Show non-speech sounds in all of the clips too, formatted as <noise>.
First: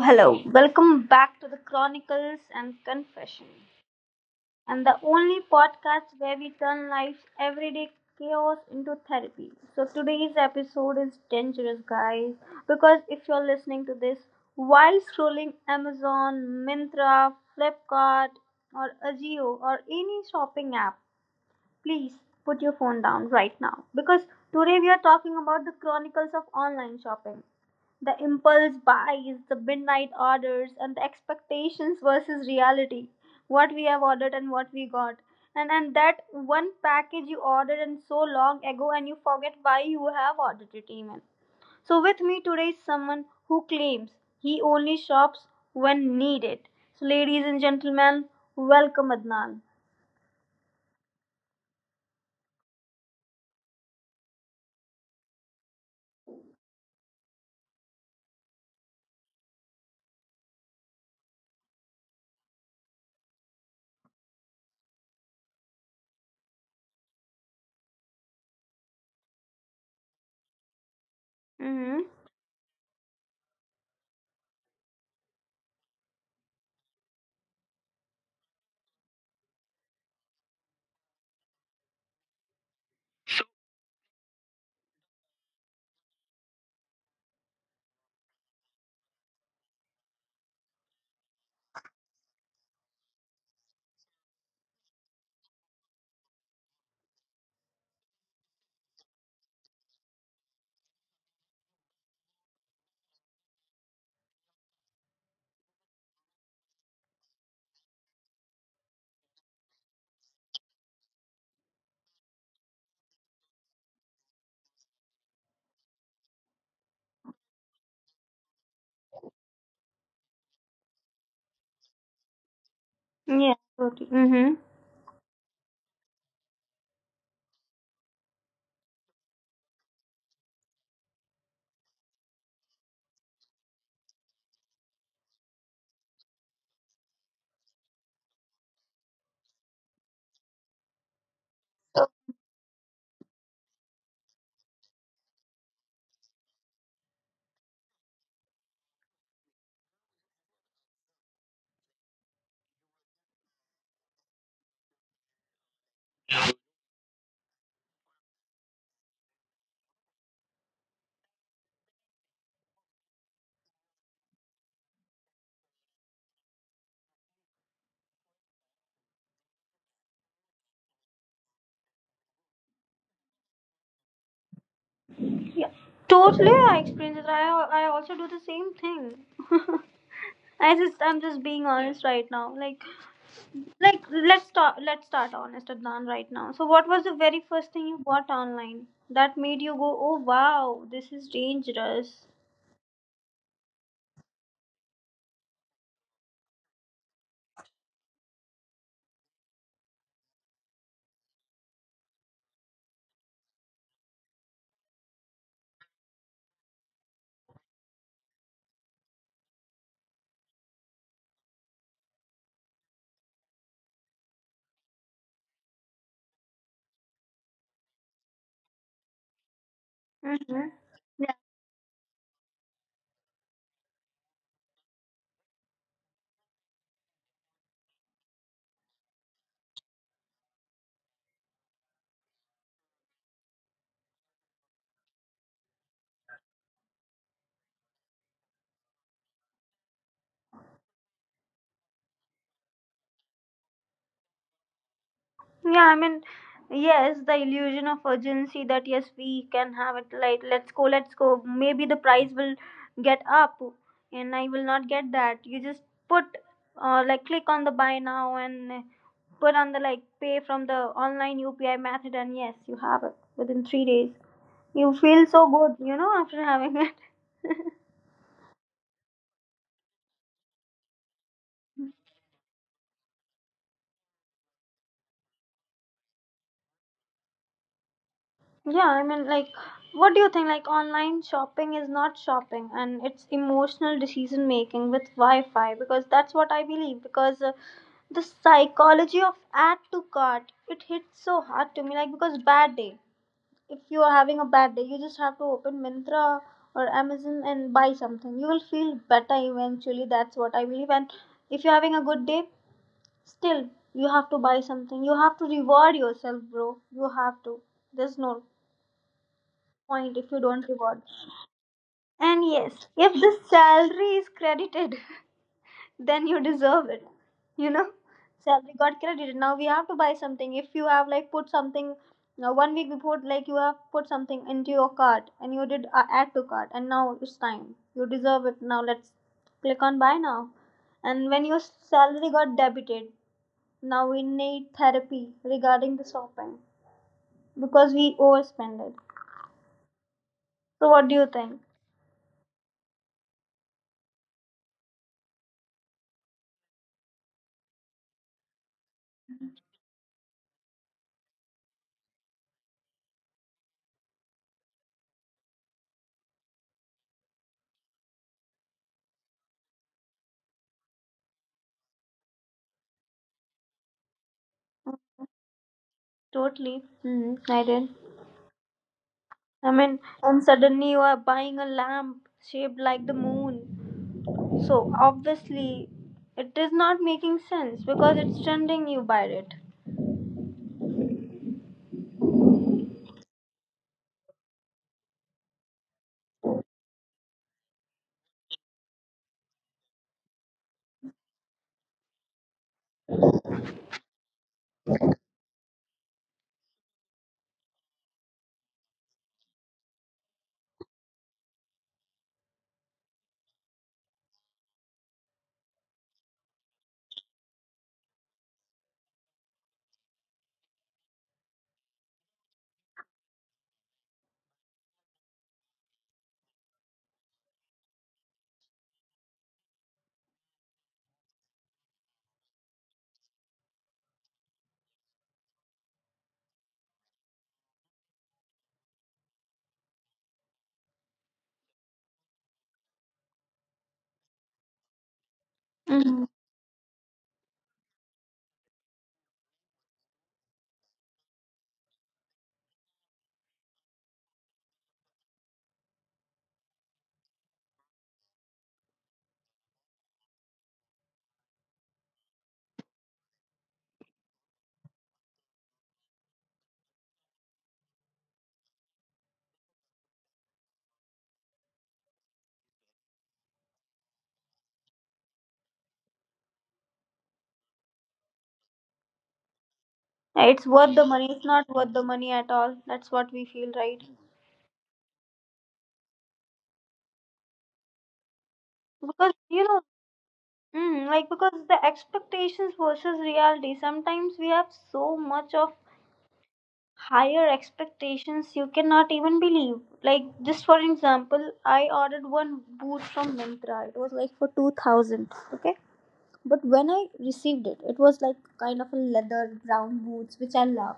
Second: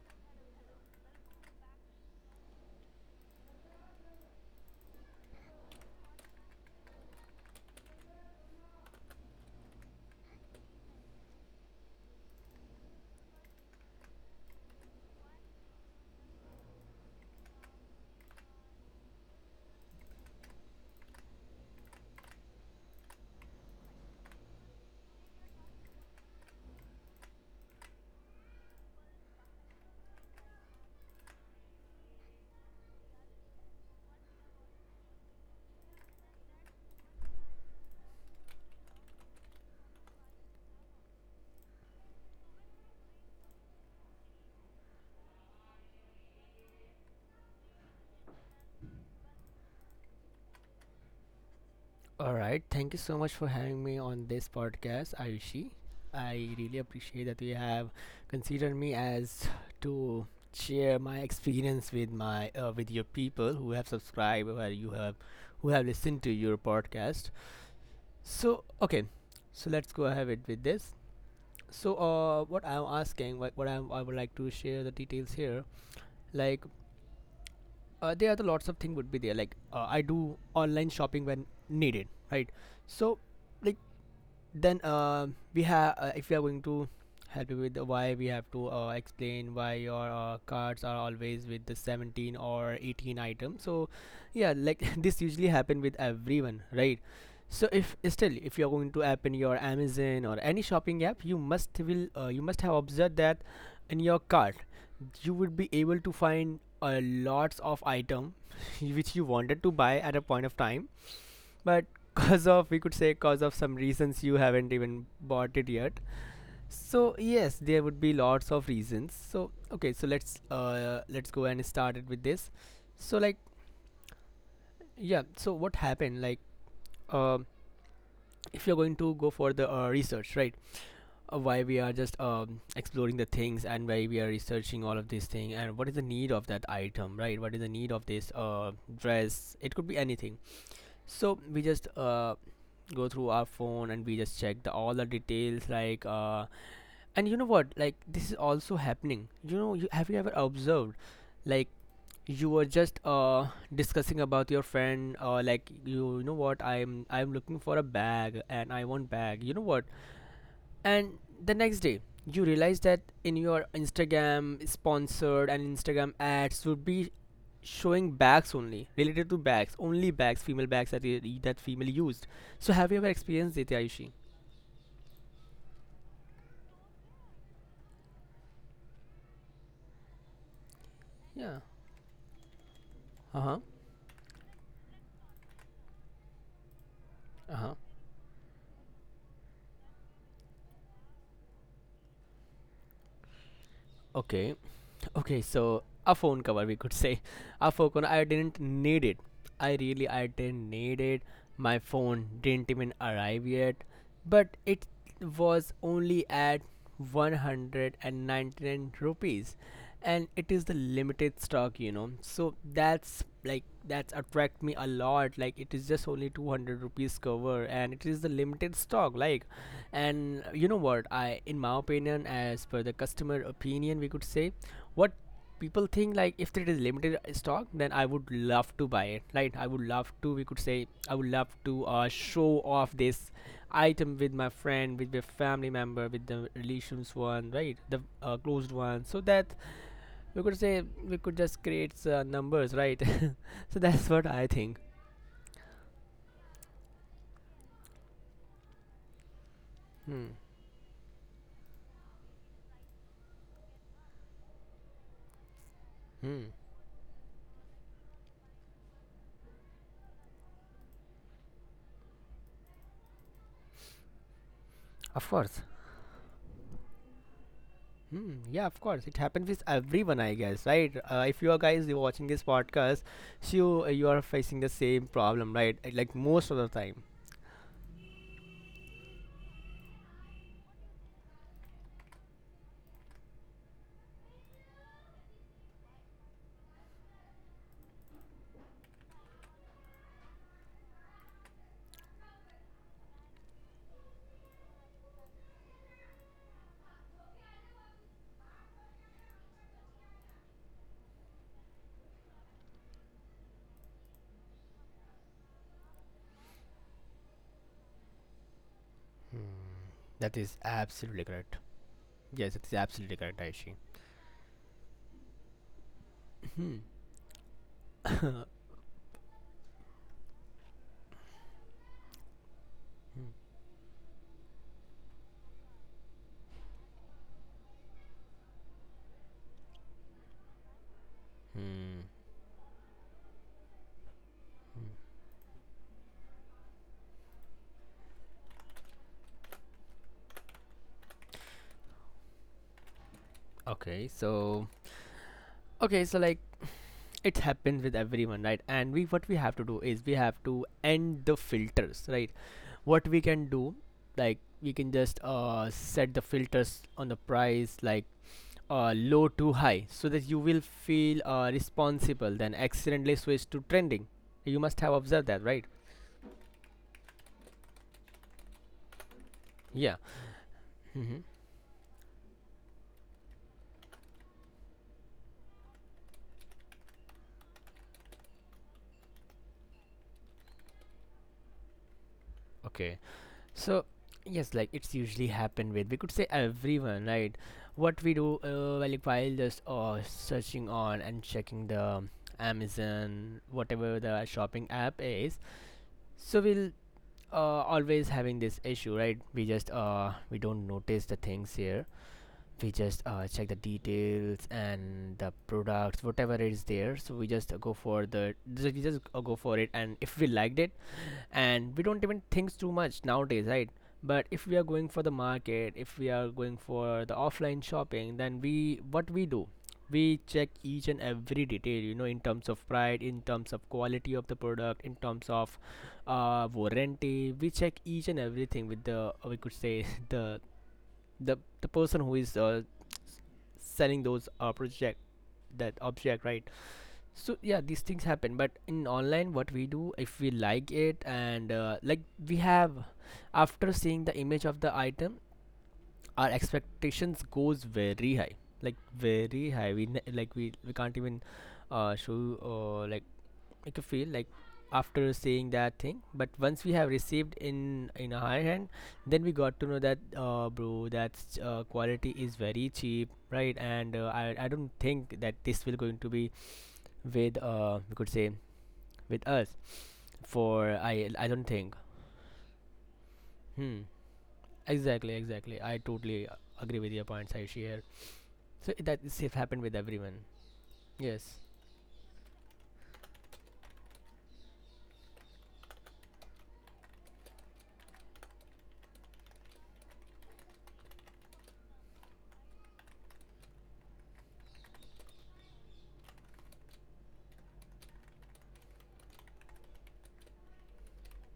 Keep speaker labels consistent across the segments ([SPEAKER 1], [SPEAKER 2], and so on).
[SPEAKER 1] hello. Welcome back to the Chronicles and Confession, and the only podcast where we turn life's everyday chaos into therapy. So, today's episode is dangerous, guys, because if you're listening to this while scrolling Amazon, Mintra, Flipkart, or Ajio, or any shopping app, please put your phone down right now because today we are talking about the chronicles of online shopping. The impulse buys, the midnight orders, and the expectations versus reality. What we have ordered and what we got. And that one package you ordered and so long ago and you forget why you have ordered it even. So with me today is someone who claims he only shops when needed. So ladies and gentlemen, welcome Adnan.
[SPEAKER 2] All right. Thank you so much for having me on this podcast, Ayushi. I really appreciate that you have considered me as to share my experience with my with your people who have subscribed or you have who have listened to your podcast. So okay, so let's go ahead with this. So
[SPEAKER 1] Mhm.
[SPEAKER 2] what I'm asking, I would like to share the details here, like there are the lots of things would be there. Like I do online shopping when needed, right? So like then we have if you are going to help you with the why we have to explain why your cards are always with the 17 or 18 item. So yeah, like <laughs> this usually happen with everyone, right? So if still if you're going to open your Amazon or any shopping app, you must will you must have observed that in your cart, you would be able to find lots of item <laughs> which you wanted to buy at a point of time, but <laughs> cause of, we could say, cause of some reasons, you haven't even bought it yet. So yes, there would be lots of reasons. So okay, so let's go and start it with this. So like
[SPEAKER 1] Yeah, totally. Mm-hmm.
[SPEAKER 2] yeah, so what happened like um if you're going to go for the research, right? Why we are just exploring the things, and why we are researching all of this thing, and what is the need of that item, right? What is the need of this dress, it could be anything. So we just go through our phone and we just check the all the details like and you know what, like this is also happening. You know have you ever observed like you were just discussing about your friend like you know what, I'm looking for a bag and I want bag, you know what? And the next day, you realize that in your Instagram sponsored and Instagram ads would be showing bags, only related to bags, only bags, female bags that that female used. So have you ever experienced it, Ayushi?
[SPEAKER 1] Yeah, totally. I experience it. I also do the same thing. <laughs> I'm
[SPEAKER 2] Yeah.
[SPEAKER 1] just being honest right now. Like,
[SPEAKER 2] Uh huh.
[SPEAKER 1] let's start honest Adnan right now. So what was the
[SPEAKER 2] Uh huh.
[SPEAKER 1] very first thing you bought online that made you go, oh wow, this is dangerous?
[SPEAKER 2] Okay. Okay, so a phone cover, we could <laughs> say. A phone cover, I didn't need it. I really I didn't need it. My phone didn't even arrive yet. But it was only at 199 rupees, and it is the limited stock, you know, so that's like that's attract me a lot, like it is just only 200 rupees cover and it is the limited stock like. And you know
[SPEAKER 1] Mm-hmm.
[SPEAKER 2] what, I in my opinion, as per the customer opinion, we could say, what people think, like if it is limited stock, then I would love to buy it, right? I would love to, we could say, I would love to show off this item with my friend, with my family member, with the relations one, right? The closed one, so that we could say we could just create numbers right. <laughs> So that's what I think.
[SPEAKER 1] Yeah, I mean, yes, the illusion of urgency that yes, we can
[SPEAKER 2] Hmm.
[SPEAKER 1] have it. Like, let's go, let's go. Maybe the price will get up, and I will not get that. You just
[SPEAKER 2] Hmm.
[SPEAKER 1] put, like, click on the buy now and put on the like pay from the online UPI method, and yes, you have it within 3 days.
[SPEAKER 2] Of
[SPEAKER 1] You feel
[SPEAKER 2] course.
[SPEAKER 1] so good, you know, after having it. <laughs>
[SPEAKER 2] Hmm, yeah, of course, it happens with everyone, I guess, right? If you are guys you're watching this podcast, so you are facing the same problem, right? Like most of the time.
[SPEAKER 1] Yeah, I mean, like, what do you think? Like, online shopping is not shopping and it's emotional decision making with Wi Fi because that's what I believe. Because the psychology of add to cart, it hits so hard to me. Like, because bad day, if you are having a bad day, you just have to open Mintra or Amazon and buy something. You will feel better eventually. That's what I believe. And if you're having a good day, still, you have to buy something. You have to reward yourself, bro. You have to. There's no
[SPEAKER 2] That
[SPEAKER 1] point
[SPEAKER 2] is
[SPEAKER 1] if you don't
[SPEAKER 2] absolutely
[SPEAKER 1] reward.
[SPEAKER 2] correct. Yes, it is
[SPEAKER 1] And
[SPEAKER 2] absolutely
[SPEAKER 1] yes,
[SPEAKER 2] correct,
[SPEAKER 1] if
[SPEAKER 2] Aishi.
[SPEAKER 1] the salary is credited, <laughs> then you
[SPEAKER 2] Hmm.
[SPEAKER 1] deserve it. You know, salary got credited. Now we have to buy something. If you have like put something now 1 week
[SPEAKER 2] Hmm.
[SPEAKER 1] before, like you have put something into your cart and you did add to cart, and now it's time. You deserve it. Now let's click on buy now. And when your
[SPEAKER 2] Hmm.
[SPEAKER 1] salary got debited, now we need therapy regarding the shopping because we overspend it. So what do you think?
[SPEAKER 2] Okay, so okay, so like it happens with everyone, right? And we what we have to do is we have to end the filters, right? What we can do, like we can just set the filters on the price, like low to high, so that you will feel responsible then accidentally switch to trending. You must have observed that, right?
[SPEAKER 1] Totally. Mm, I did.
[SPEAKER 2] Yeah.
[SPEAKER 1] I mean, and
[SPEAKER 2] Hmm.
[SPEAKER 1] suddenly you are buying a lamp shaped like the moon. So obviously, it is not making sense because it's trending. You buy it.
[SPEAKER 2] Okay. So yes, like it's usually happened with, we could say, everyone, right? What we do well, like while just searching on and checking the Amazon, whatever the shopping app is, so we'll always having this issue, right? We just we don't notice the things here. We just check the details and the products, whatever is there, so we just go for the we just go for it, and if we liked it, and we don't even think too much nowadays, right? But if we are going for the market, if we are going for the offline shopping, then we what we do, we check each and every detail, you know, in terms of price, in terms of quality of the product, in terms of warranty, we check each and everything with the we could say <laughs> the person who is selling those project, that object, right?
[SPEAKER 1] Hmm.
[SPEAKER 2] So yeah, these things happen. But in online what we do, if we like it and like we have, after seeing the image of the item, our expectations goes very high, like very high, we like we can't even show like make you feel like after saying that thing. But once we have received in our hand, then we got to know that bro, that quality is very cheap, right? And I don't think that this will going to be with uh, we could say, with us for I
[SPEAKER 1] It's
[SPEAKER 2] I
[SPEAKER 1] worth the
[SPEAKER 2] don't
[SPEAKER 1] money.
[SPEAKER 2] think.
[SPEAKER 1] It's not worth the money at all. That's what
[SPEAKER 2] Hmm.
[SPEAKER 1] we feel, right?
[SPEAKER 2] Exactly. Exactly. I totally agree with your points. I share. So that is have happened
[SPEAKER 1] Because
[SPEAKER 2] with
[SPEAKER 1] you know,
[SPEAKER 2] everyone. Yes.
[SPEAKER 1] mm, like because the expectations versus reality. Sometimes we have so much of higher expectations you cannot even believe. Like just for example, I ordered one boot from Myntra. It was like for 2,000. Okay. But when I received it, it was like kind of a leather brown boots, which I love.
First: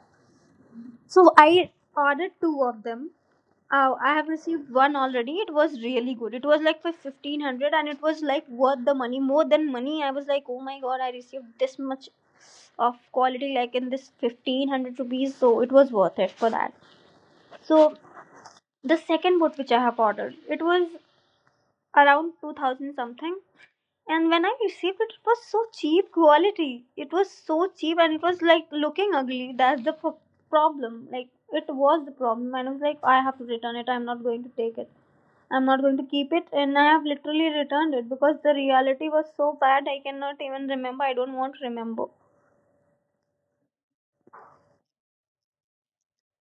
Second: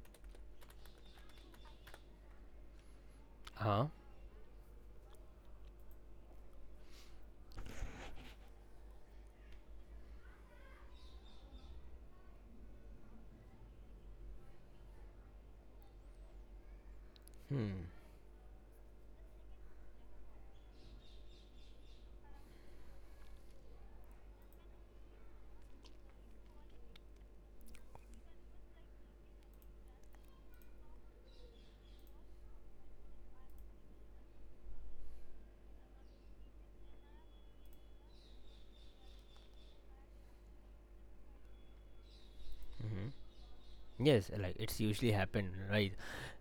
[SPEAKER 1] So I ordered two of them.
[SPEAKER 2] Huh.
[SPEAKER 1] Oh, I have received one already. It was really good. It was like for 1,500, and it was like worth the money. More than money, I was like, oh my god, I received this much of quality, like in this 1,500 rupees. So it was worth it for that.
[SPEAKER 2] Hmm.
[SPEAKER 1] So the second boat which I have ordered, it was around 2000 something. And when I received it, it was so cheap quality. It was so cheap and it was like looking ugly. Problem. Like it was the problem. And I was like, I have to return it. I'm not going to take it. I'm not going to keep it. And I have literally returned it because the reality was so bad. I cannot even remember. I don't want to remember.
[SPEAKER 2] Mm-hmm. Yes, like it's usually happen, right?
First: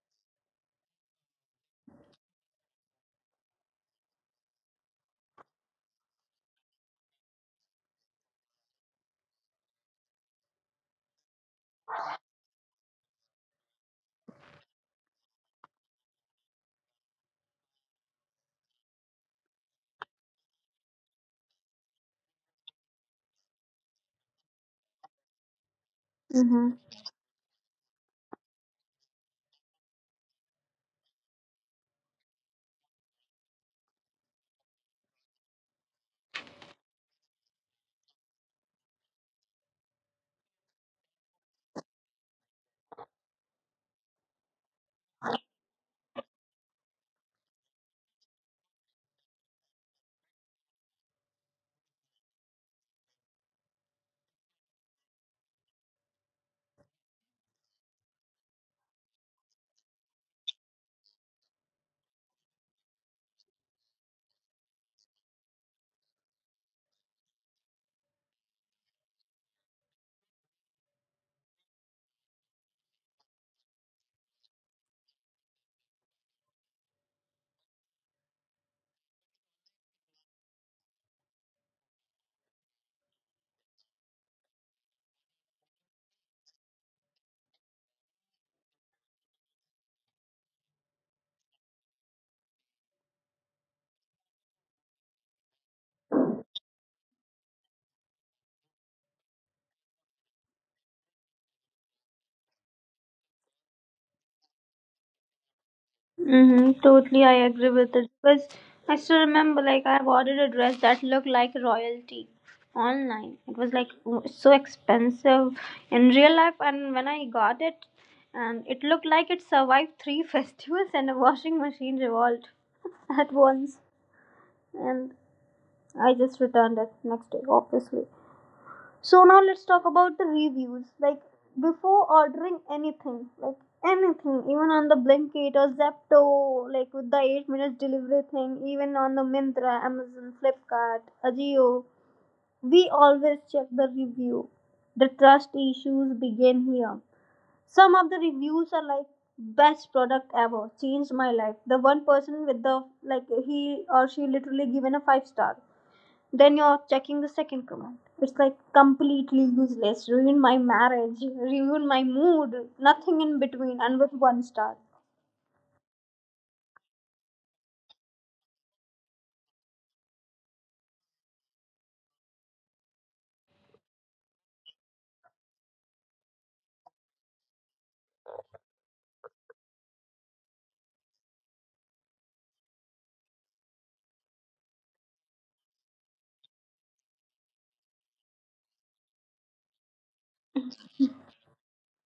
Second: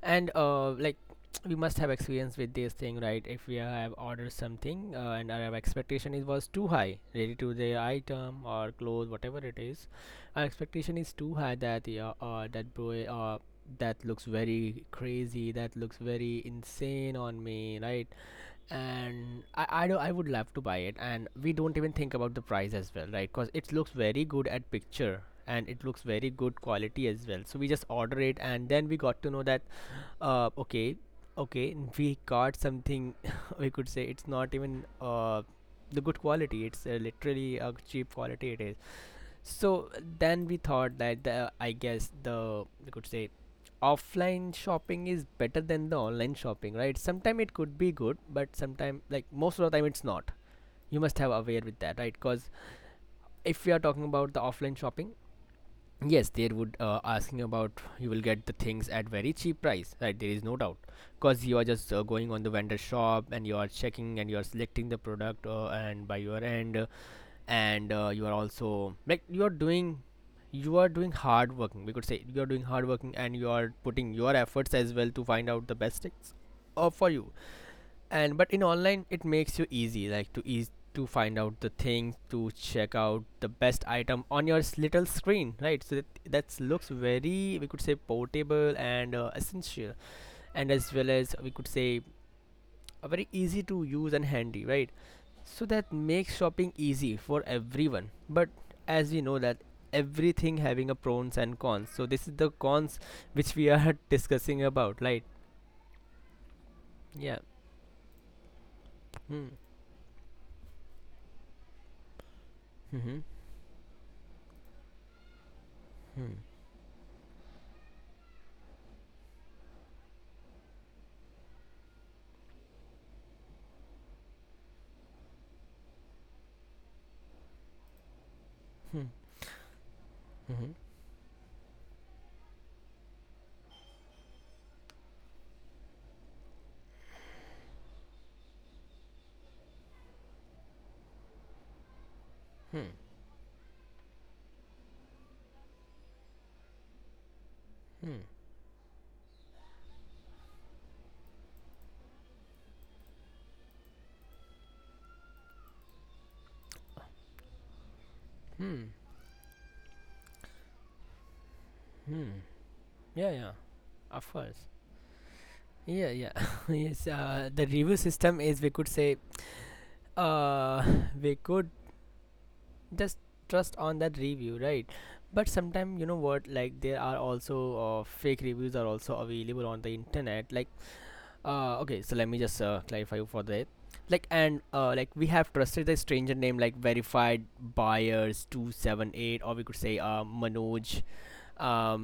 [SPEAKER 2] And like <tsk> we must have experience with this thing, right? If we have ordered something and our expectation is was too high, related to the item or clothes, whatever it is, our expectation is too high that yeah, that boy that looks very crazy, that looks very insane on me, right? And I would love to buy it, and we don't even think about the price as well, right? Because it looks very good at picture and it looks very good
[SPEAKER 1] Mm-hmm.
[SPEAKER 2] quality as well, so we just order it, and then we got to know that okay okay we got something. <laughs> We could say it's not even the good quality, it's literally a cheap quality it is. So then we thought that the, I guess the, we could say, offline shopping is better than the online shopping, right? Sometimes it could be good, but sometimes, like most of the time it's not. You must have aware with that, right? Because if we are talking about the offline shopping, yes, they would asking about you will get the things at very cheap price, right? There is no doubt, because you are just going on the vendor shop, and you are checking and you are selecting the product and by your end and you are also like you are doing hard working, we could say you are doing hard working, and you are putting your efforts as well to find out the best things for you. And but in online, it makes you easy, like to ease to find out the things, to check out the best item on your little screen, right? So that looks very, we could say, portable and essential, and as well as we could say very easy to use and handy, right? So that makes shopping easy for everyone. But as we know that everything having a pros and cons, so this is the cons which we are <laughs> discussing about, right?
[SPEAKER 1] Mm-hmm, totally, I
[SPEAKER 2] Yeah.
[SPEAKER 1] agree with it because I still
[SPEAKER 2] Hmm.
[SPEAKER 1] remember like I ordered a dress that looked like royalty
[SPEAKER 2] Hmm.
[SPEAKER 1] online. It was so expensive in real
[SPEAKER 2] Hmm.
[SPEAKER 1] life, and when I got it, and it looked like it survived three <laughs> festivals and a washing machine revolt <laughs> at once. And I just returned it next day, obviously.
[SPEAKER 2] Hmm.
[SPEAKER 1] So now let's talk about the
[SPEAKER 2] Hmm.
[SPEAKER 1] reviews. Like before ordering anything, like anything, even on the Blinkit or Zepto, like with the 8 minutes delivery thing, even on the Mintra, Amazon, Flipkart, Ajio, we
[SPEAKER 2] Hmm.
[SPEAKER 1] always check the review. The trust issues begin here. Some of the
[SPEAKER 2] Hmm.
[SPEAKER 1] reviews are like best product ever, changed my life. The one person with the like he or she literally given a five star then you're checking the second comment. It's like
[SPEAKER 2] Hmm.
[SPEAKER 1] completely useless. Ruin my marriage, ruin my
[SPEAKER 2] Hmm.
[SPEAKER 1] mood, nothing
[SPEAKER 2] Yeah.
[SPEAKER 1] in
[SPEAKER 2] Yeah.
[SPEAKER 1] between, and with
[SPEAKER 2] Of
[SPEAKER 1] one
[SPEAKER 2] course.
[SPEAKER 1] star.
[SPEAKER 2] Yeah. Yeah. <laughs> Yes. The review system is, we could say uh, <laughs> we could just trust on that review, right? But sometimes you know what, like there are also fake reviews are also available on the internet, like okay, so let me just clarify you for that. Like and like we have trusted the stranger name like verified buyers 278, or we could say Manoj,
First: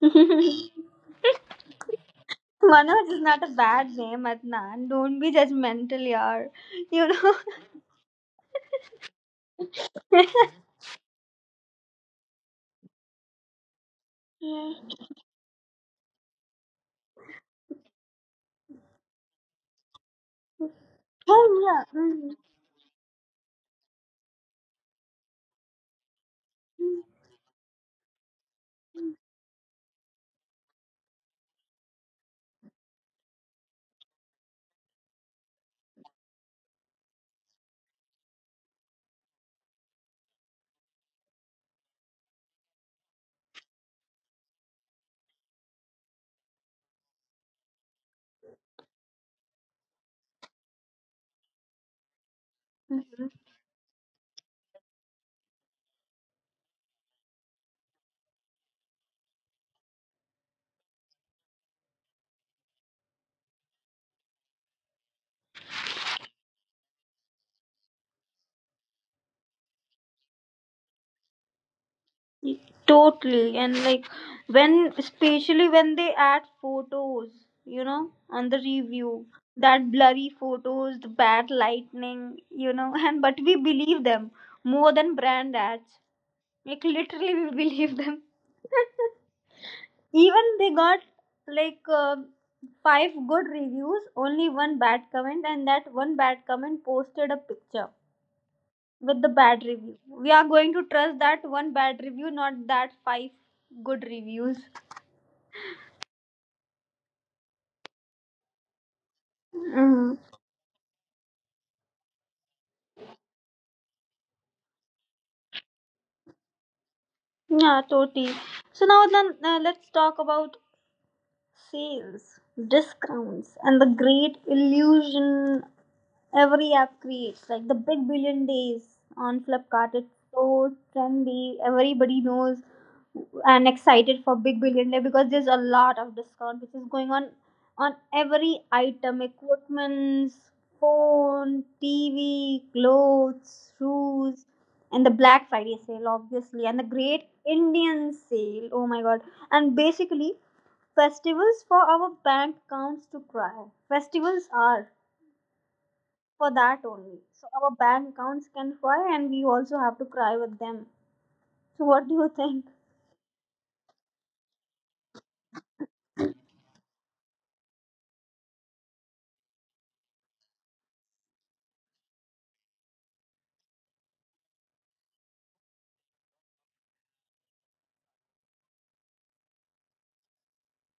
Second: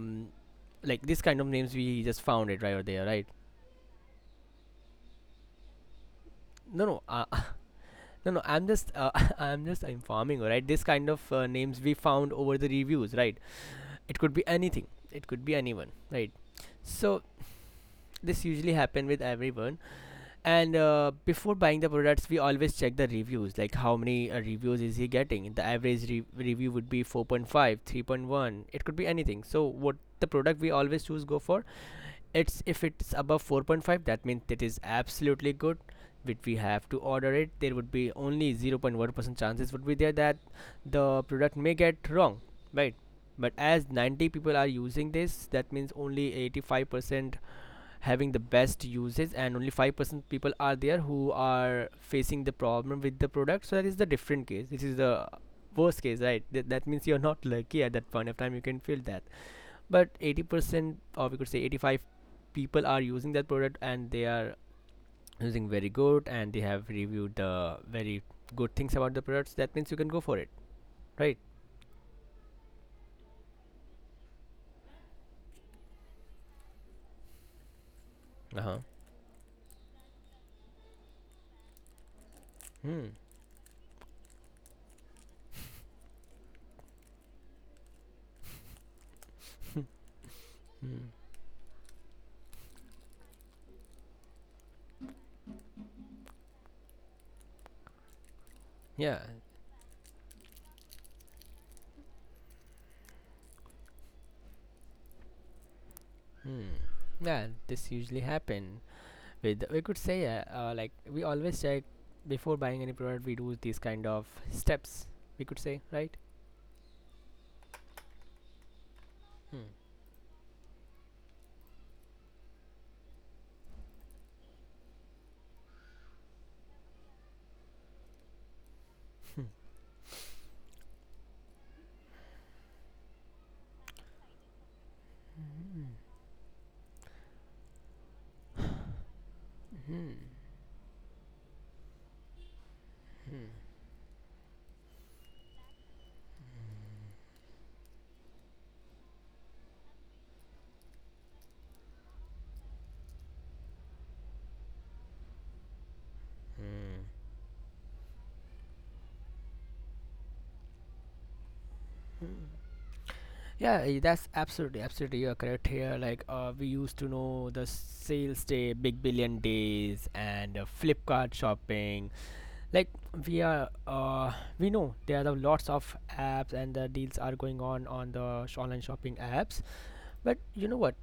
[SPEAKER 1] <laughs> Manoj
[SPEAKER 2] like this kind of names we just found it right over there,
[SPEAKER 1] is
[SPEAKER 2] right?
[SPEAKER 1] not a bad name, Adnan. Don't be judgmental, yaar.
[SPEAKER 2] no no
[SPEAKER 1] You
[SPEAKER 2] uh,
[SPEAKER 1] know.
[SPEAKER 2] <laughs> no no I'm just <laughs> I'm just informing you,
[SPEAKER 1] <laughs>
[SPEAKER 2] right? This kind of names we found over the reviews, right? It could be
[SPEAKER 1] Yeah.
[SPEAKER 2] anything, it could be anyone, right? So this usually happen with everyone. And before buying
[SPEAKER 1] Oh
[SPEAKER 2] the products,
[SPEAKER 1] yeah.
[SPEAKER 2] we always check the reviews, like how many reviews is he getting, the average review would be 4.5, 3.1, it could be anything. So what the product we always choose go for, it's if it's above 4.5, that means it is absolutely good, which we have to order it. There would be only 0.1% chances would be there that the product may get wrong, right? But as 90 people are using this, that means only 85% having the best uses and only 5% people are there who are facing the problem with the
[SPEAKER 1] Mm.
[SPEAKER 2] product. So that is the different case, this is the worst case, right? That means you're not lucky at that point of time, you can feel that. But 80% or we could say 85 people are using that product and they are using very good and they have reviewed the very good things about the products, that means you can go for it, right?
[SPEAKER 1] Totally. And like when, especially when they add photos, you know, on the
[SPEAKER 2] Uh-huh.
[SPEAKER 1] review, that blurry photos, the bad lightning, you know, <laughs>
[SPEAKER 2] Hmm.
[SPEAKER 1] and but we believe them more than brand ads. Like literally, we believe them. <laughs> Even they got like five good reviews, only one bad comment, and that one bad comment posted a picture
[SPEAKER 2] Yeah.
[SPEAKER 1] with the bad review. We are going to trust that one bad review, not that five good reviews.
[SPEAKER 2] Hmm. Yeah, this usually happen with, we could
[SPEAKER 1] Hmm.
[SPEAKER 2] say, like we always check before buying any product, we do these kind of steps, we could say, right?
[SPEAKER 1] Yeah, totally. So now then,
[SPEAKER 2] Hmm.
[SPEAKER 1] let's talk about sales, discounts, and the great illusion. Every app creates like the big billion days on Flipkart. It's so trendy. Everybody knows and excited for big billion day because there's a lot of discount which is going on every item, equipments, phone, TV, clothes, shoes, and the Black Friday sale obviously and the Great Indian sale. Oh my god. And basically festivals for our bank accounts to cry. Festivals are for that
[SPEAKER 2] Hmm.
[SPEAKER 1] only. So our bank accounts can fly, and we also have to cry with them. So what do you think?
[SPEAKER 2] Yeah, that's absolutely, absolutely you're correct here. Like, we used to know the sales day, big billion days, and Flipkart shopping. Like, we are, uh, we know there are lots of apps and the deals are going on the online shopping apps. But you know what?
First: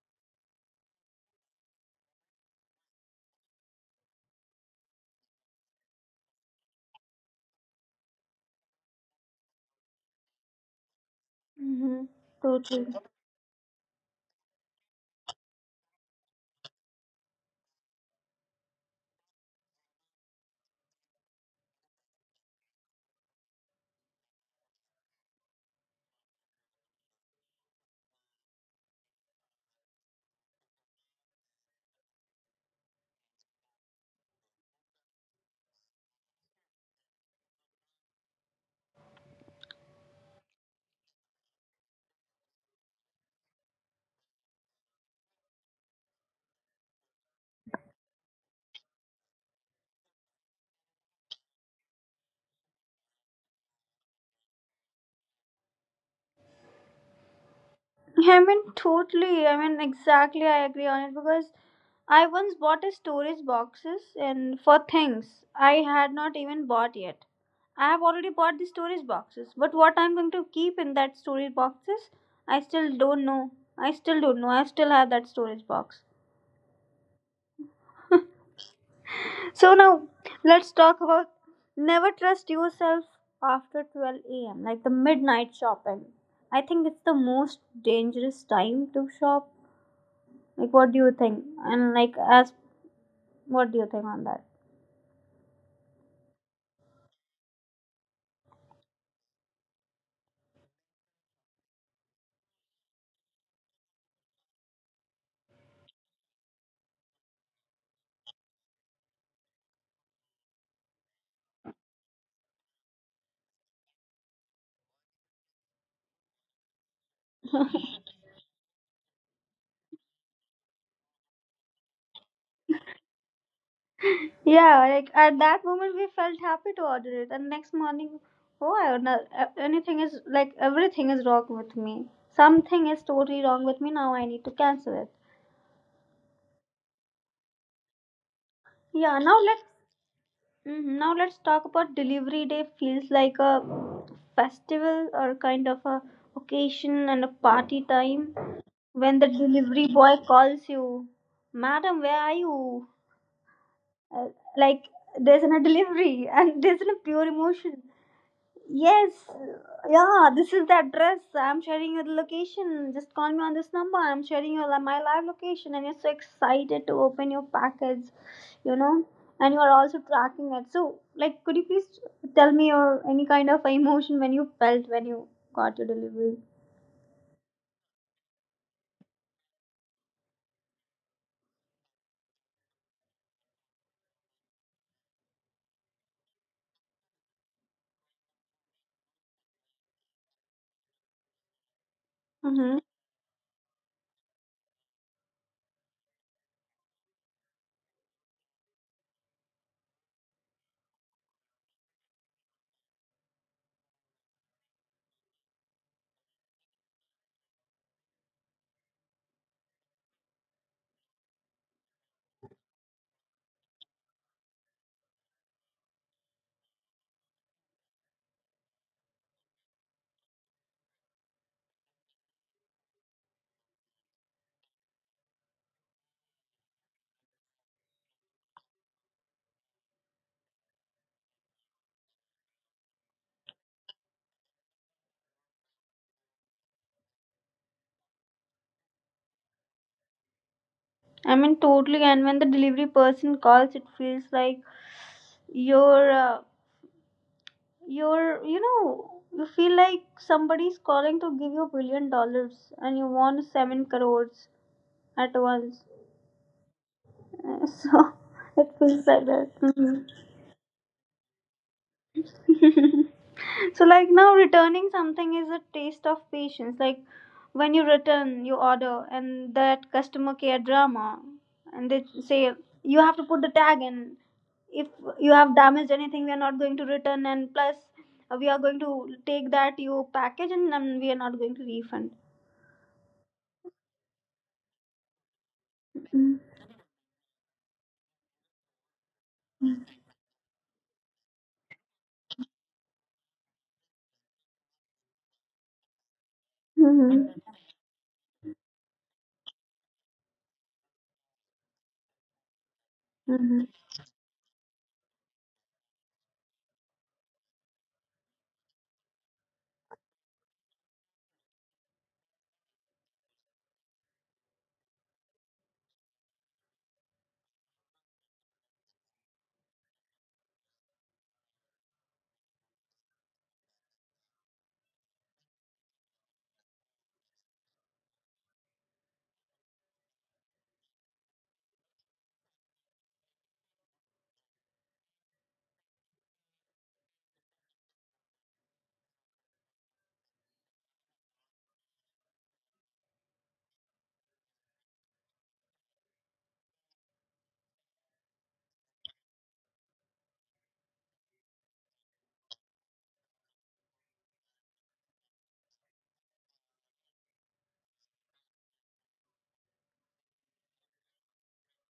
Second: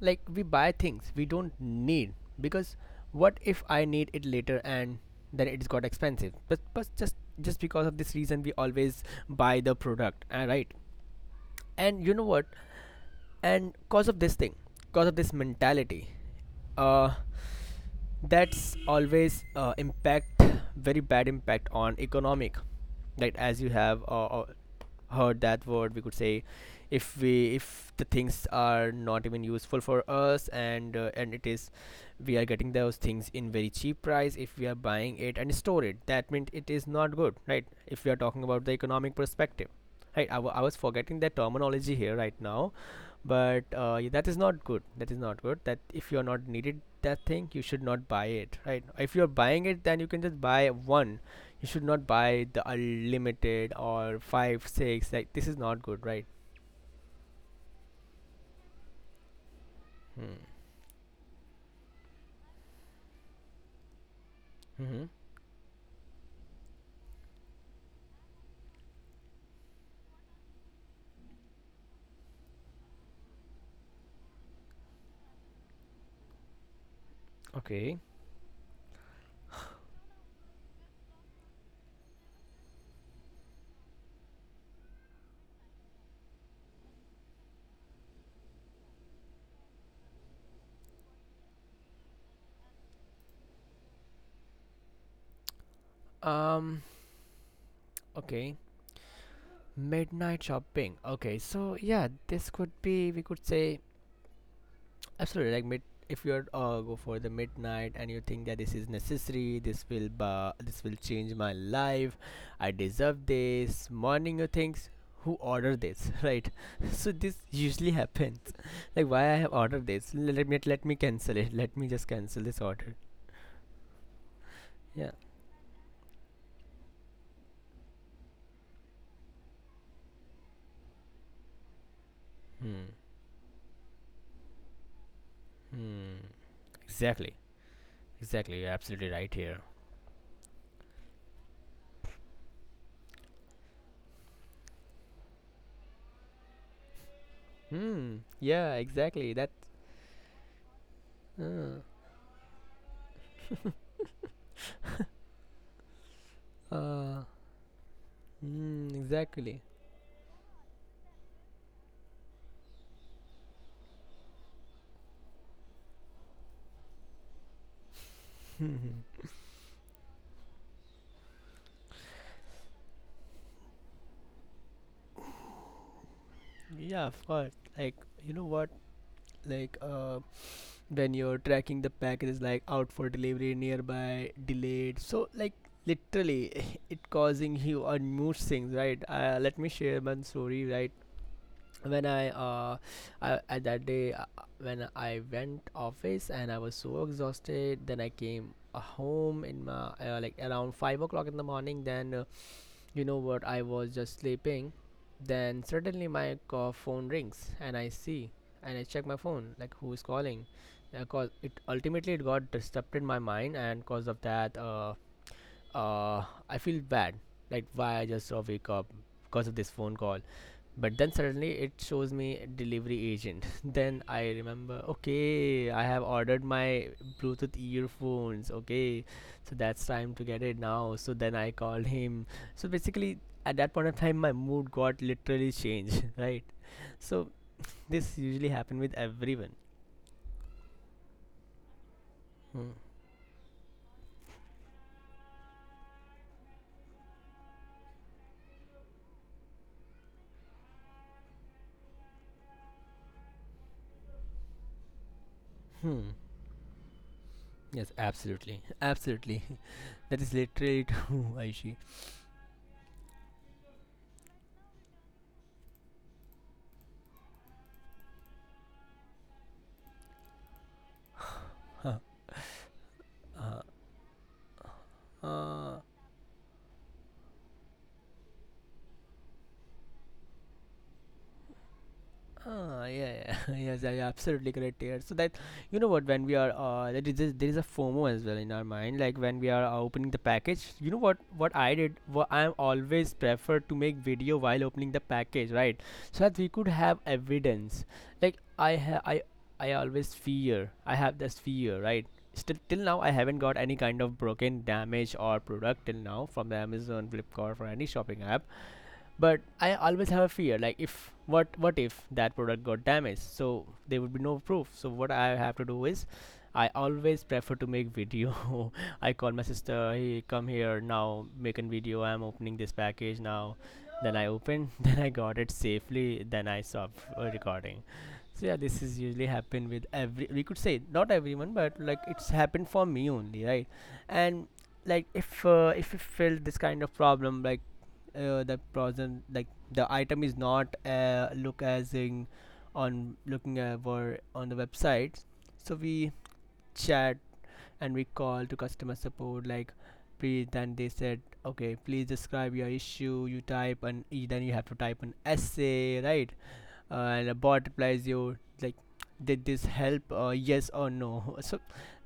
[SPEAKER 2] Like, we buy things we don't need because what if I need it later and then it's got expensive? But just because of this reason, we always buy the product, right?
[SPEAKER 1] Hmm.
[SPEAKER 2] And you know what?
[SPEAKER 1] Totally.
[SPEAKER 2] And cause of this thing, cause of this mentality, uh, that's always impact, very bad impact on economic, right? As you have heard that word, we could say, if the things are not even useful for us, and it is we are getting those things in very cheap price, if we are buying it and store it, that means it is not good, right? If we are talking about the economic perspective, right? I was forgetting the terminology here right now, but that is not good, that is not good, that if you're not needed that thing, you should not buy it, right? If you're buying it, then you can just buy one, you should not buy the unlimited or five six, like this is not good, right?
[SPEAKER 1] I mean, totally. I mean,
[SPEAKER 2] Hmm.
[SPEAKER 1] exactly. I agree on it because I once bought a storage boxes and for
[SPEAKER 2] Mm-hmm.
[SPEAKER 1] things I had not even bought yet. I have already bought the storage boxes, but what I'm going to keep in that storage boxes, I still don't know. I still don't know. I still have that storage box.
[SPEAKER 2] Okay.
[SPEAKER 1] So now let's talk about never trust yourself after 12 a.m. like the midnight shopping. I think it's the most dangerous time to shop. Like what do you think? And like as what do you think on that?
[SPEAKER 2] Um okay, midnight shopping. Okay, so yeah, this could be, we could say, absolutely. Like if you're go for the midnight, and you think that this is necessary, this will change my life. I deserve this. Morning, you thinks, who ordered this, <laughs> right? <laughs> So this usually happens. <laughs> Like, why I have ordered this? Let me cancel it. Let me just cancel this order.
[SPEAKER 1] <laughs> Yeah,
[SPEAKER 2] Yeah.
[SPEAKER 1] like at that moment we felt happy to order it, and next morning, oh, I don't know, anything is like everything is wrong with me.
[SPEAKER 2] Hmm.
[SPEAKER 1] Something is totally wrong with me now. I need to cancel it.
[SPEAKER 2] Hmm. Exactly. Exactly. You're absolutely
[SPEAKER 1] Yeah,
[SPEAKER 2] right
[SPEAKER 1] now
[SPEAKER 2] here.
[SPEAKER 1] let's Mhm. Now let's talk about delivery day. Feels like a festival or kind of a occasion and a party
[SPEAKER 2] Hmm.
[SPEAKER 1] time
[SPEAKER 2] Yeah.
[SPEAKER 1] when
[SPEAKER 2] Exactly.
[SPEAKER 1] the
[SPEAKER 2] That.
[SPEAKER 1] delivery boy calls you,
[SPEAKER 2] Uh.
[SPEAKER 1] "Madam, where are you?" Uh, like there's an a delivery <laughs> and there's a
[SPEAKER 2] uh
[SPEAKER 1] pure emotion.
[SPEAKER 2] hmm.
[SPEAKER 1] Yes,
[SPEAKER 2] Exactly.
[SPEAKER 1] yeah, this is the address. I'm sharing your location. Just call me on this number. I'm sharing your my live location, and you're so excited to open your package, you know. And you are also tracking it. So, like, could you please tell me your any kind of emotion when you felt when you got your delivery?
[SPEAKER 2] Yeah. Of course. Like, you know what, like when you're tracking the packages, like out for delivery, nearby, delayed, so like literally <laughs> it causing you unmoved things, right? Let me share one story, right? When I, uh,
[SPEAKER 1] Mm-hmm.
[SPEAKER 2] I at that day, when I went office and I was so exhausted, then I came home in my like around 5 o'clock in the morning, then you know what? I was just sleeping. Then suddenly my phone rings, and I see and I check my phone, like who is calling, because it ultimately it got disrupted my mind, and because of that, uh I feel bad, like why I just wake up because of this phone call. But then suddenly it shows me delivery agent. <laughs> Then I remember, okay, I have ordered my Bluetooth earphones. Okay, so that's time to get it now. So then I called him. So basically, at that point of time, my mood got literally changed, <laughs> right? So this usually happen with everyone.
[SPEAKER 1] I mean, totally. And when the
[SPEAKER 2] Hmm.
[SPEAKER 1] delivery person calls, it feels like you're uh, you're you know you feel like somebody's calling to give you $1 billion and you want seven crores at once.
[SPEAKER 2] Hmm.
[SPEAKER 1] Uh,
[SPEAKER 2] Yes,
[SPEAKER 1] so
[SPEAKER 2] absolutely,
[SPEAKER 1] <laughs>
[SPEAKER 2] <laughs>
[SPEAKER 1] it feels like
[SPEAKER 2] absolutely.
[SPEAKER 1] that.
[SPEAKER 2] <laughs>
[SPEAKER 1] Mhm.
[SPEAKER 2] That is literally true, <laughs> Aishi.
[SPEAKER 1] <laughs> So like now returning something is a taste of patience, like when you return your order and that customer care drama,
[SPEAKER 2] Huh.
[SPEAKER 1] and they say you have to put
[SPEAKER 2] Uh,
[SPEAKER 1] the tag, and if you have
[SPEAKER 2] uh,
[SPEAKER 1] damaged anything we are not going to return, and plus, we are going to take that your package, and we are not going to refund.
[SPEAKER 2] Ah, yeah, yeah, <laughs> yes, yeah, you're absolutely correct here. So that, you know what, when we are, that is this, there is a FOMO as well in our mind. Like when we are opening the package, you know what I did, what I'm always preferred to make video while opening the package, right? So that we could have
[SPEAKER 1] Mm-hmm.
[SPEAKER 2] evidence. Like I always fear. I have this fear, right? Still, till now, I haven't got
[SPEAKER 1] Mm-hmm.
[SPEAKER 2] any kind of broken, damage or product till now from the Amazon, Flipkart, or any shopping app, but I always have a fear, like if what what if that product got damaged, so there would be no proof. So what I have to do is, I always prefer to make video. <laughs> I call my sister, hey, come here now, make a video, I'm opening this package now. Then I open, <laughs> then I got it safely, then I stop recording. So yeah, this is usually happen with every, we could say, not everyone, but like it's happened for me only, right? And like, if you feel this kind of problem, like the person, like the item is not look as in on looking over on the website, so we chat and we call to customer support, like please, then they said, okay, please describe your issue, you type, and then you have to type an essay, right? And a bot replies you like, did this help, yes or no? <laughs> So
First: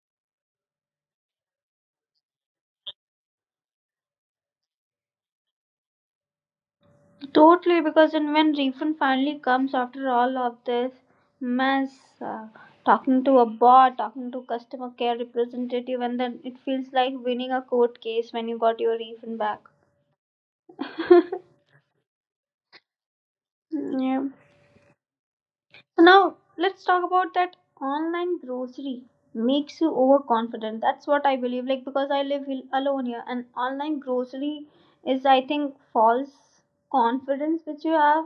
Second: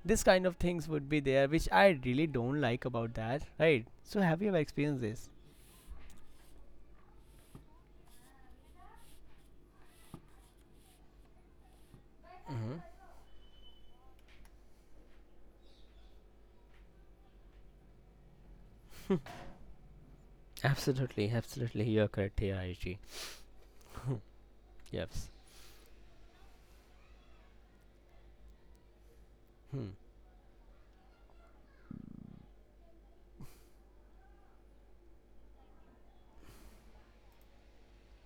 [SPEAKER 2] this kind of things would be there, which I really don't like about that, right? So have you ever experienced this?
[SPEAKER 1] Totally, because then when refund finally comes after all of this mess, uh,
[SPEAKER 2] Mm-hmm.
[SPEAKER 1] talking to a bot, talking to customer care representative, and then it feels like winning a court case when you got your refund back. <laughs>
[SPEAKER 2] Absolutely,
[SPEAKER 1] Yeah.
[SPEAKER 2] absolutely. You're correct here, Aichi.
[SPEAKER 1] So
[SPEAKER 2] Yes.
[SPEAKER 1] now let's talk about that online grocery makes you
[SPEAKER 2] Hmm.
[SPEAKER 1] overconfident. That's what I believe. Like because I live alone here, and online grocery is I think false confidence which you have,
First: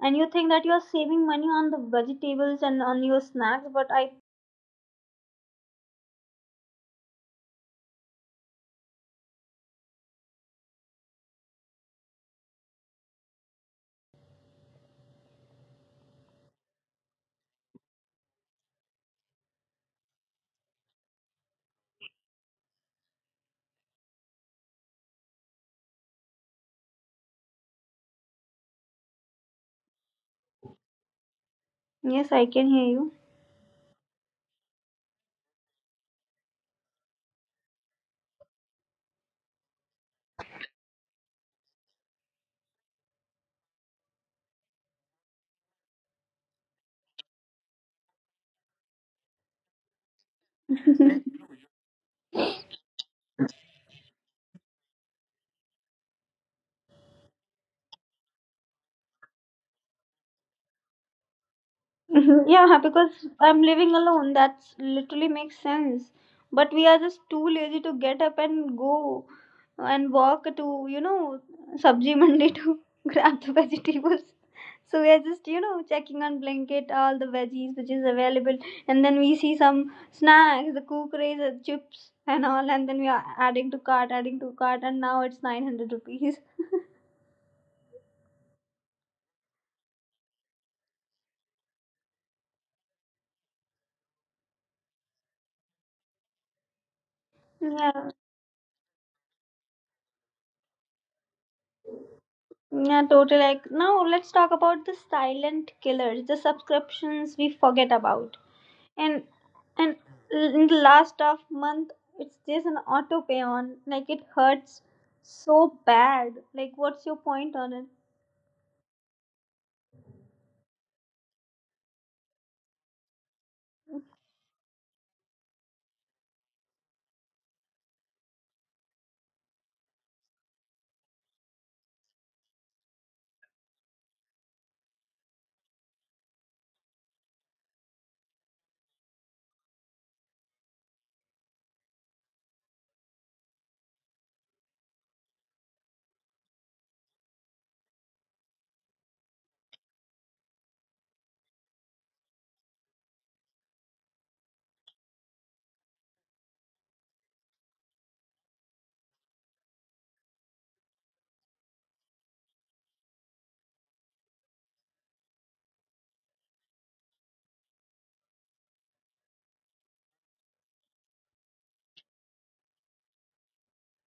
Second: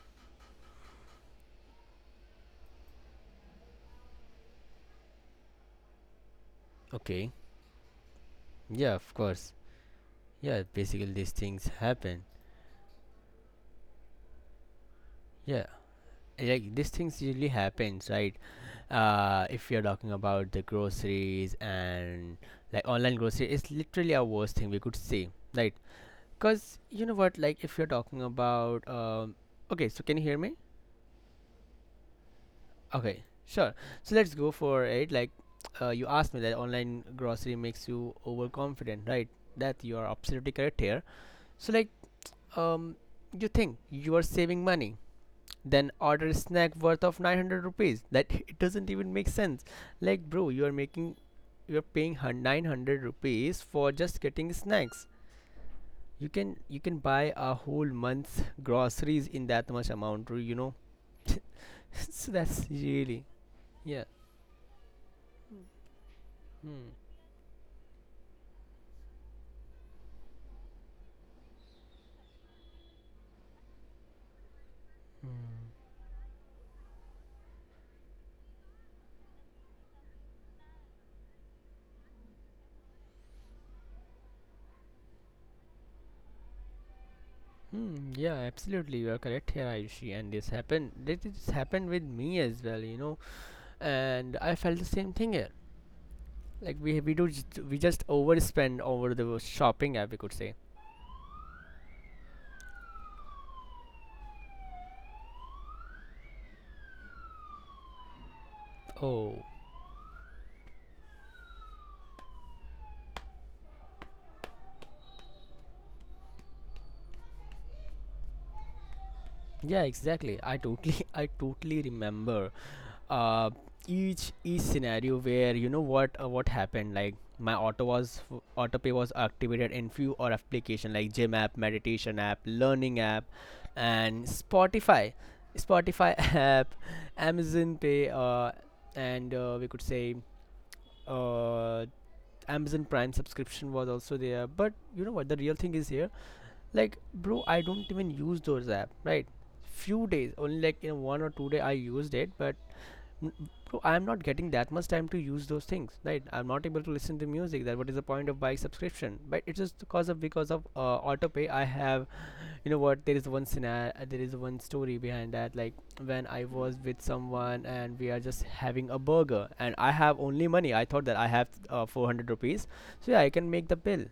[SPEAKER 1] and you think that you are saving money on the vegetables and on your snacks, but I
[SPEAKER 2] Okay. Yeah, of course. Yeah, basically these things happen. Yeah. Like these things usually happens, right? If you're talking about the groceries, and like online grocery, it's literally our worst thing we could say, right? Cause you know what? Like if you're talking about, okay, so can you hear me?
[SPEAKER 1] yes, I can hear
[SPEAKER 2] Okay, sure. So let's go for it. Like, you asked me that online grocery makes you overconfident, right? That you are absolutely correct here. So, like, um, you think you are saving money, then order a snack worth of 900 rupees. That, <laughs> it doesn't even make sense. Like, bro, you are making,
[SPEAKER 1] you.
[SPEAKER 2] you are paying 900 rupees for just getting snacks. You can buy a whole month's groceries in that much amount. <laughs> So
[SPEAKER 1] <laughs>
[SPEAKER 2] that's
[SPEAKER 1] Yeah, because
[SPEAKER 2] really,
[SPEAKER 1] I'm living
[SPEAKER 2] yeah.
[SPEAKER 1] alone, that's literally makes sense. But we
[SPEAKER 2] Hmm.
[SPEAKER 1] are just too lazy to get up and go and walk to, you know, sabji mandi to <laughs> grab the vegetables. So we are just, you
[SPEAKER 2] Hmm.
[SPEAKER 1] know, checking on blanket all the veggies which is available, and then we see some snacks, the Kukre's, the chips, and all, and then we are adding to cart, and now it's 900 rupees. <laughs>
[SPEAKER 2] Hmm, yeah, absolutely, you are correct here, Ayushi. And this happened, this happened with me as well. And I felt the same thing here. Like we just
[SPEAKER 1] Yeah,
[SPEAKER 2] overspend over the shopping app, we could say.
[SPEAKER 1] yeah, totally. Like now, let's talk about the silent killers, the subscriptions we forget about. And
[SPEAKER 2] Oh,
[SPEAKER 1] and in the last of month, it's just an auto pay on. Like it hurts so bad. Like, what's your point on it?
[SPEAKER 2] yeah, exactly. I totally <laughs> I totally remember, uh, each scenario, where you know what, what happened, like my auto pay was activated in few or application, like gym app, meditation app, learning app, and spotify <laughs> app, amazon pay, and we could say, uh, amazon prime subscription was also there, but you know what, the real thing is here, like bro, I don't even use those app, right? Few days only, like in 1 or 2 day I used it, but N- Bro, I'm not getting that much time to use those things, right? I'm not able to listen to music. That what is the point of buying subscription? But it's just because of autopay. I have, you know what? There is one scenario, there is one story behind that. Like when I was with someone, and we are just having a burger, and I have only money, I thought that I have 400 rupees, so yeah, I can make the bill.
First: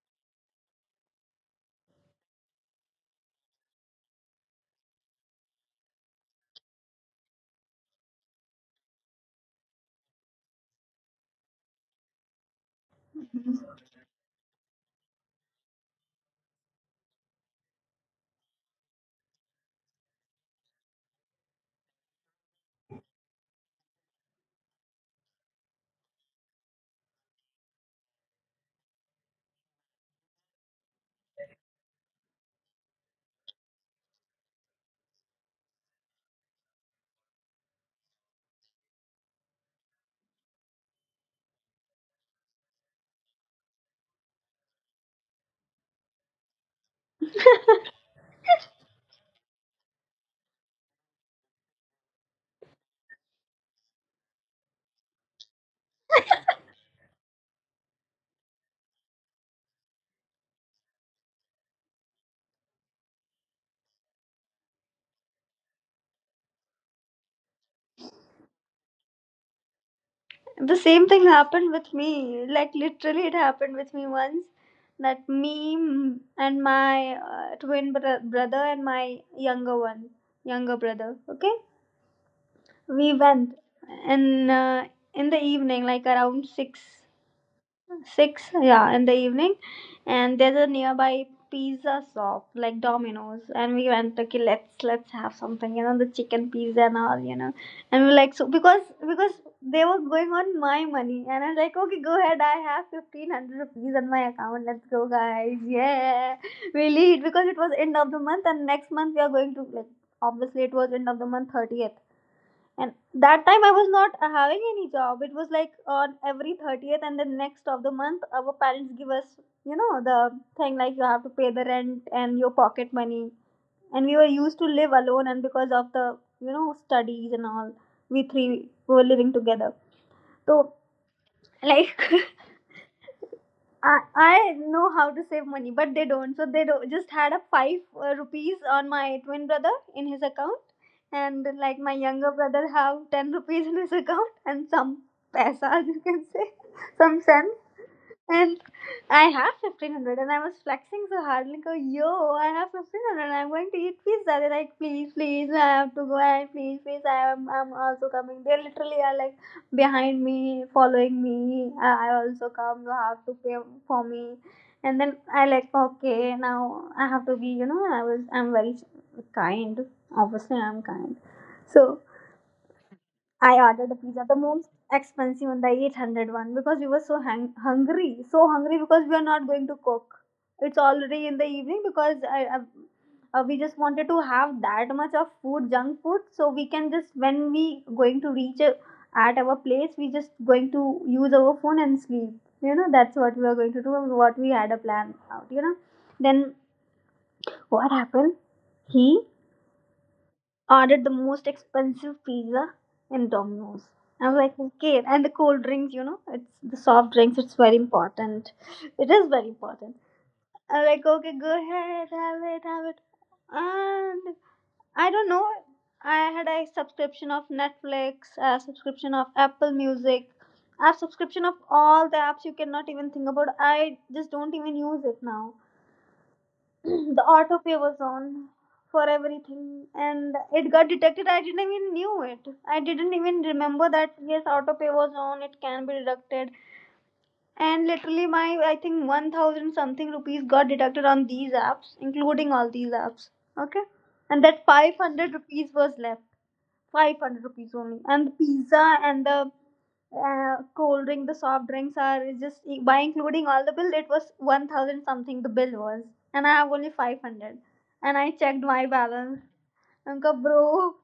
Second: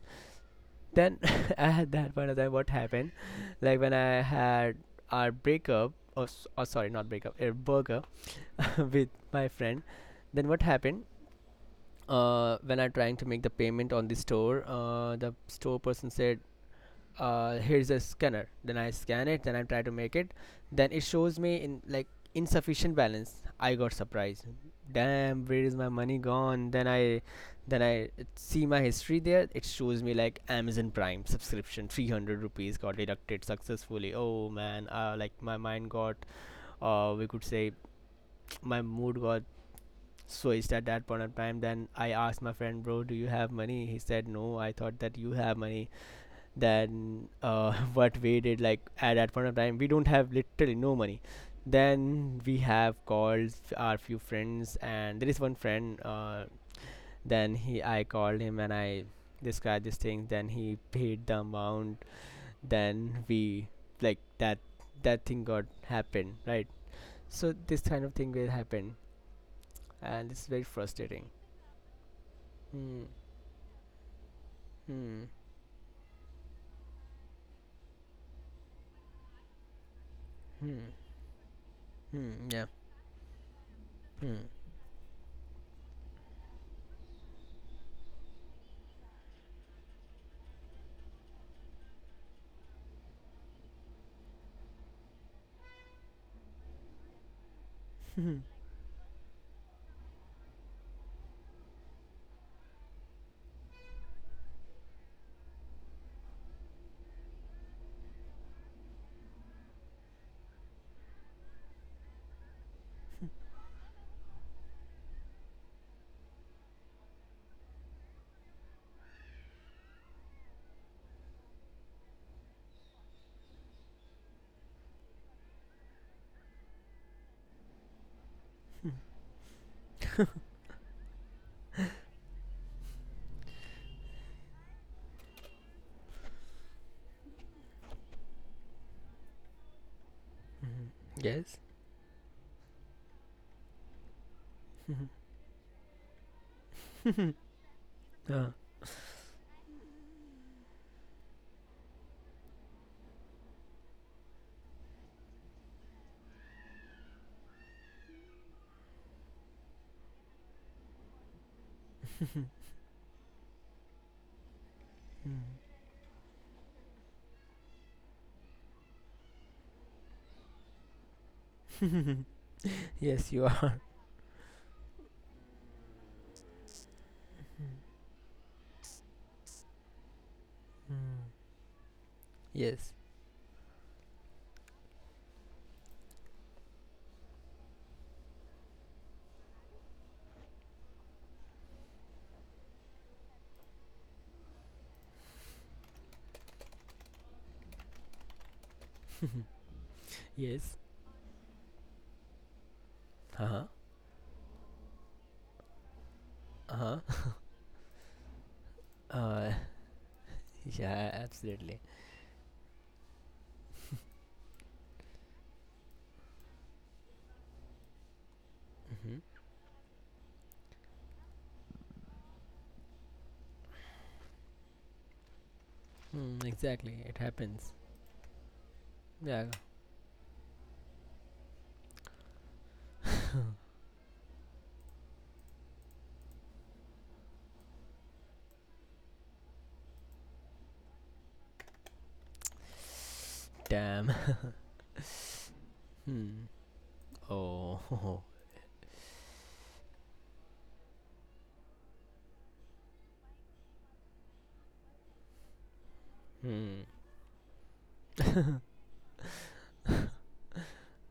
[SPEAKER 2] Then <laughs> I had that one time. What happened? Like when I had our breakup, or, or sorry, not breakup, a burger <laughs> with my friend. Then what happened? When I trying to make the payment on the store person said, "Here's a scanner." Then I scan it. Then I try to make it. Then it shows me in like insufficient balance. I got surprised. Damn, where is my money gone? Then I see my history there. It shows me like Amazon Prime subscription, 300 rupees got deducted successfully. Oh man, like my mind got, we could say, my mood got switched at that point of time. Then I asked my friend, bro, do you have money? He said, no, I thought that you have money. Then, <laughs> what we did, like at that point of time, we don't have literally no money. Then we have called our few friends, and there is one friend. I called him and I described this thing. Then he paid the amount. Then we like that thing got happened, right? So this kind of thing will happen, and it's very
[SPEAKER 1] The same
[SPEAKER 2] frustrating.
[SPEAKER 1] thing happened with me. Like
[SPEAKER 2] Hmm.
[SPEAKER 1] literally, it happened with me once.
[SPEAKER 2] Hmm.
[SPEAKER 1] That me and my twin brother and my younger one, younger
[SPEAKER 2] Hmm.
[SPEAKER 1] brother. Okay,
[SPEAKER 2] Hmm. Yeah.
[SPEAKER 1] we went,
[SPEAKER 2] Hmm.
[SPEAKER 1] and in the evening, like around six, yeah, in the evening. And there's a nearby pizza shop like Domino's, and we went, okay, let's have something, you know, the chicken pizza and all, you know. And we're like, so because they were going on my money, and I'm like, okay, go ahead, I have 1500 rupees on my account, let's go guys. Yeah, we'll eat, because it was end of the month and next month we are going to, like, obviously it was end of the month, 30th. And that time I was not having any job. It was like on every 30th and the next of the month, our parents give us, you know, the thing like you have to pay the rent and your pocket money. And we were used to live alone, and because of the, you know, studies and all, we three were living together. So, like, <laughs> I know how to save money, but they don't. So they do just had a five rupees on my twin brother in his account, and
[SPEAKER 2] Yes.
[SPEAKER 1] like my younger brother have ten rupees in his account and some paisa, <laughs> you can say, <laughs> some cents.
[SPEAKER 2] Uh.
[SPEAKER 1] And I have 1500 and I was flexing so hard. Like, oh, yo, I have 1500 and I'm going to eat pizza. They're like, please, please, I have to go. And please, please, I am, I'm also coming. They literally are like behind me, following me. I also come. You have to pay for me. And then I like,
[SPEAKER 2] Hmm.
[SPEAKER 1] okay, now I have to be, you know, I was, I'm very kind. Obviously, I'm kind. So
[SPEAKER 2] Yes, you
[SPEAKER 1] I
[SPEAKER 2] are. <laughs>
[SPEAKER 1] ordered a pizza, the most expensive one, the 800 one, because we were so hungry, so hungry, because we are not going to cook. It's
[SPEAKER 2] Hmm.
[SPEAKER 1] already in the evening, because
[SPEAKER 2] Yes.
[SPEAKER 1] I, we just wanted to have that much of food, junk food, so we can just when we going to reach at our place, we just going to use our phone and sleep. You know that's what we are going to do. What we had a plan out. You know, then what happened? He
[SPEAKER 2] Yes.
[SPEAKER 1] ordered the most expensive pizza and
[SPEAKER 2] Uh huh.
[SPEAKER 1] Domino's. I was like, okay, and the cold drinks, you know, it's
[SPEAKER 2] <laughs>
[SPEAKER 1] the
[SPEAKER 2] Uh
[SPEAKER 1] soft
[SPEAKER 2] huh.
[SPEAKER 1] drinks, it's very important. It is
[SPEAKER 2] Uh.
[SPEAKER 1] very important. I'm like,
[SPEAKER 2] Yeah.
[SPEAKER 1] okay, go
[SPEAKER 2] Absolutely.
[SPEAKER 1] ahead, have it, have it. And I don't know, I had a subscription of Netflix, a subscription
[SPEAKER 2] Mm-hmm.
[SPEAKER 1] of Apple Music, a subscription of all the apps you cannot even think about. I just don't even use it now.
[SPEAKER 2] Hmm.
[SPEAKER 1] <clears throat>
[SPEAKER 2] Exactly. It
[SPEAKER 1] The
[SPEAKER 2] happens.
[SPEAKER 1] autopay was on for
[SPEAKER 2] Yeah.
[SPEAKER 1] everything, and it got detected. I didn't even knew it, I didn't even remember that yes, autopay was on, it can be deducted. And literally my, I think 1000 something rupees got deducted on these apps, including all these apps. Okay,
[SPEAKER 2] Damn.
[SPEAKER 1] and that 500 rupees
[SPEAKER 2] <laughs>
[SPEAKER 1] was left, 500 rupees only.
[SPEAKER 2] Oh.
[SPEAKER 1] And the pizza and the cold drink, the soft drinks are just, by including all the bill it was 1000 something, the bill was.
[SPEAKER 2] <laughs>
[SPEAKER 1] And I have
[SPEAKER 2] Hmm.
[SPEAKER 1] only 500. And I checked my balance. Uncle, bro,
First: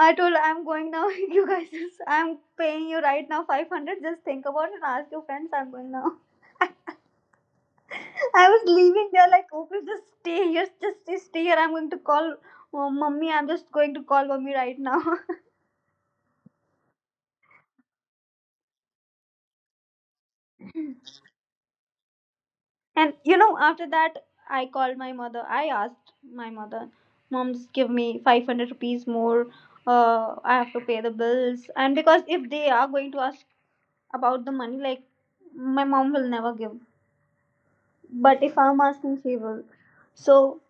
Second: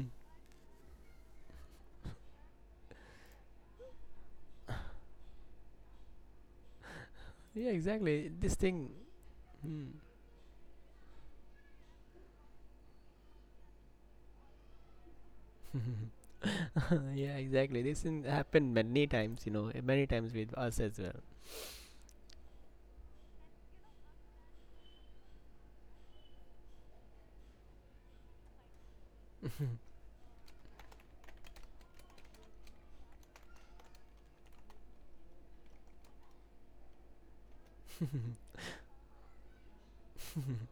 [SPEAKER 1] I told, I'm going now. <laughs> You guys just, I'm paying you right now 500, just think about it and ask your friends, I'm going now.
[SPEAKER 2] Yeah. Exactly.
[SPEAKER 1] <laughs> I
[SPEAKER 2] This
[SPEAKER 1] was
[SPEAKER 2] thing.
[SPEAKER 1] leaving there like, okay, just stay here, just stay here, I'm going to call. Oh, mommy, I'm just going to call mummy right now. <laughs>
[SPEAKER 2] <laughs> Yeah. Exactly. This thing happened many times. You know, many times with us as well.
[SPEAKER 1] And you know, after that, I called my mother. I asked my mother, Mom, just give me 500 rupees more. I have to pay the bills. And because if they are going to ask about the money, like my mom will never give. But if I'm asking, she will. So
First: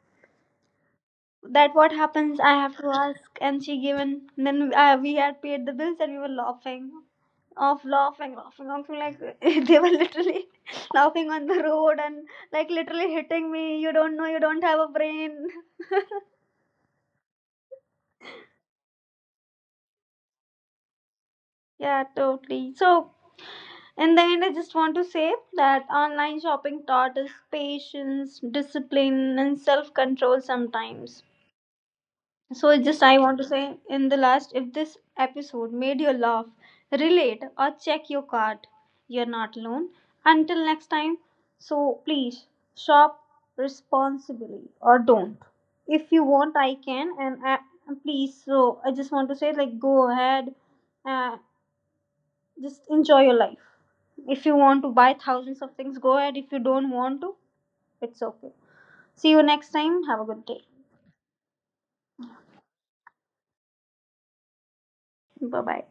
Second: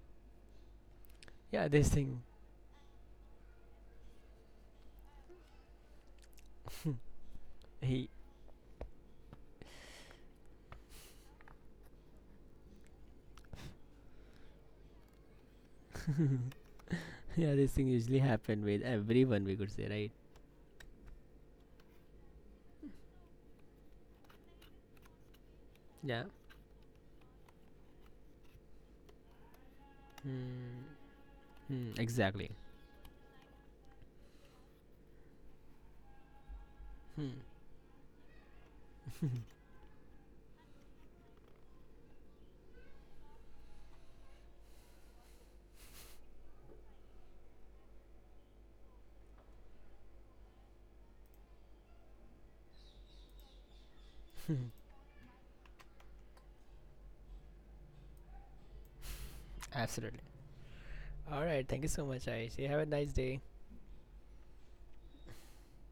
[SPEAKER 2] Yeah.
[SPEAKER 1] that
[SPEAKER 2] This
[SPEAKER 1] what
[SPEAKER 2] thing.
[SPEAKER 1] happens, I have to ask, and she given. Then we had paid the bills, and we were laughing off,
[SPEAKER 2] He
[SPEAKER 1] laughing, laughing, laughing like <laughs> they were literally <laughs> laughing on the road, and like literally hitting me, you don't know, you don't have a brain.
[SPEAKER 2] Yeah, this thing usually happen with everyone, we could say, right?
[SPEAKER 1] <laughs> Yeah, totally. So in the end, I just want to say that
[SPEAKER 2] Yeah.
[SPEAKER 1] online shopping taught us patience, discipline, and self-control
[SPEAKER 2] Hmm.
[SPEAKER 1] sometimes.
[SPEAKER 2] Hmm. Exactly.
[SPEAKER 1] So, just I want to say in the last, if this episode made you laugh,
[SPEAKER 2] Hmm.
[SPEAKER 1] relate, or check your card, you're not alone. Until next time, so please shop responsibly or don't. If you want, I can, and please. So, I just want to say, like, go ahead, uh, just enjoy your life. If you want to buy thousands of things, go ahead. If you don't want to, it's okay. See you next time.
[SPEAKER 2] Absolutely.
[SPEAKER 1] Have a good day.
[SPEAKER 2] All right. Thank you so much, Aish. You have a nice day.
[SPEAKER 1] Bye bye.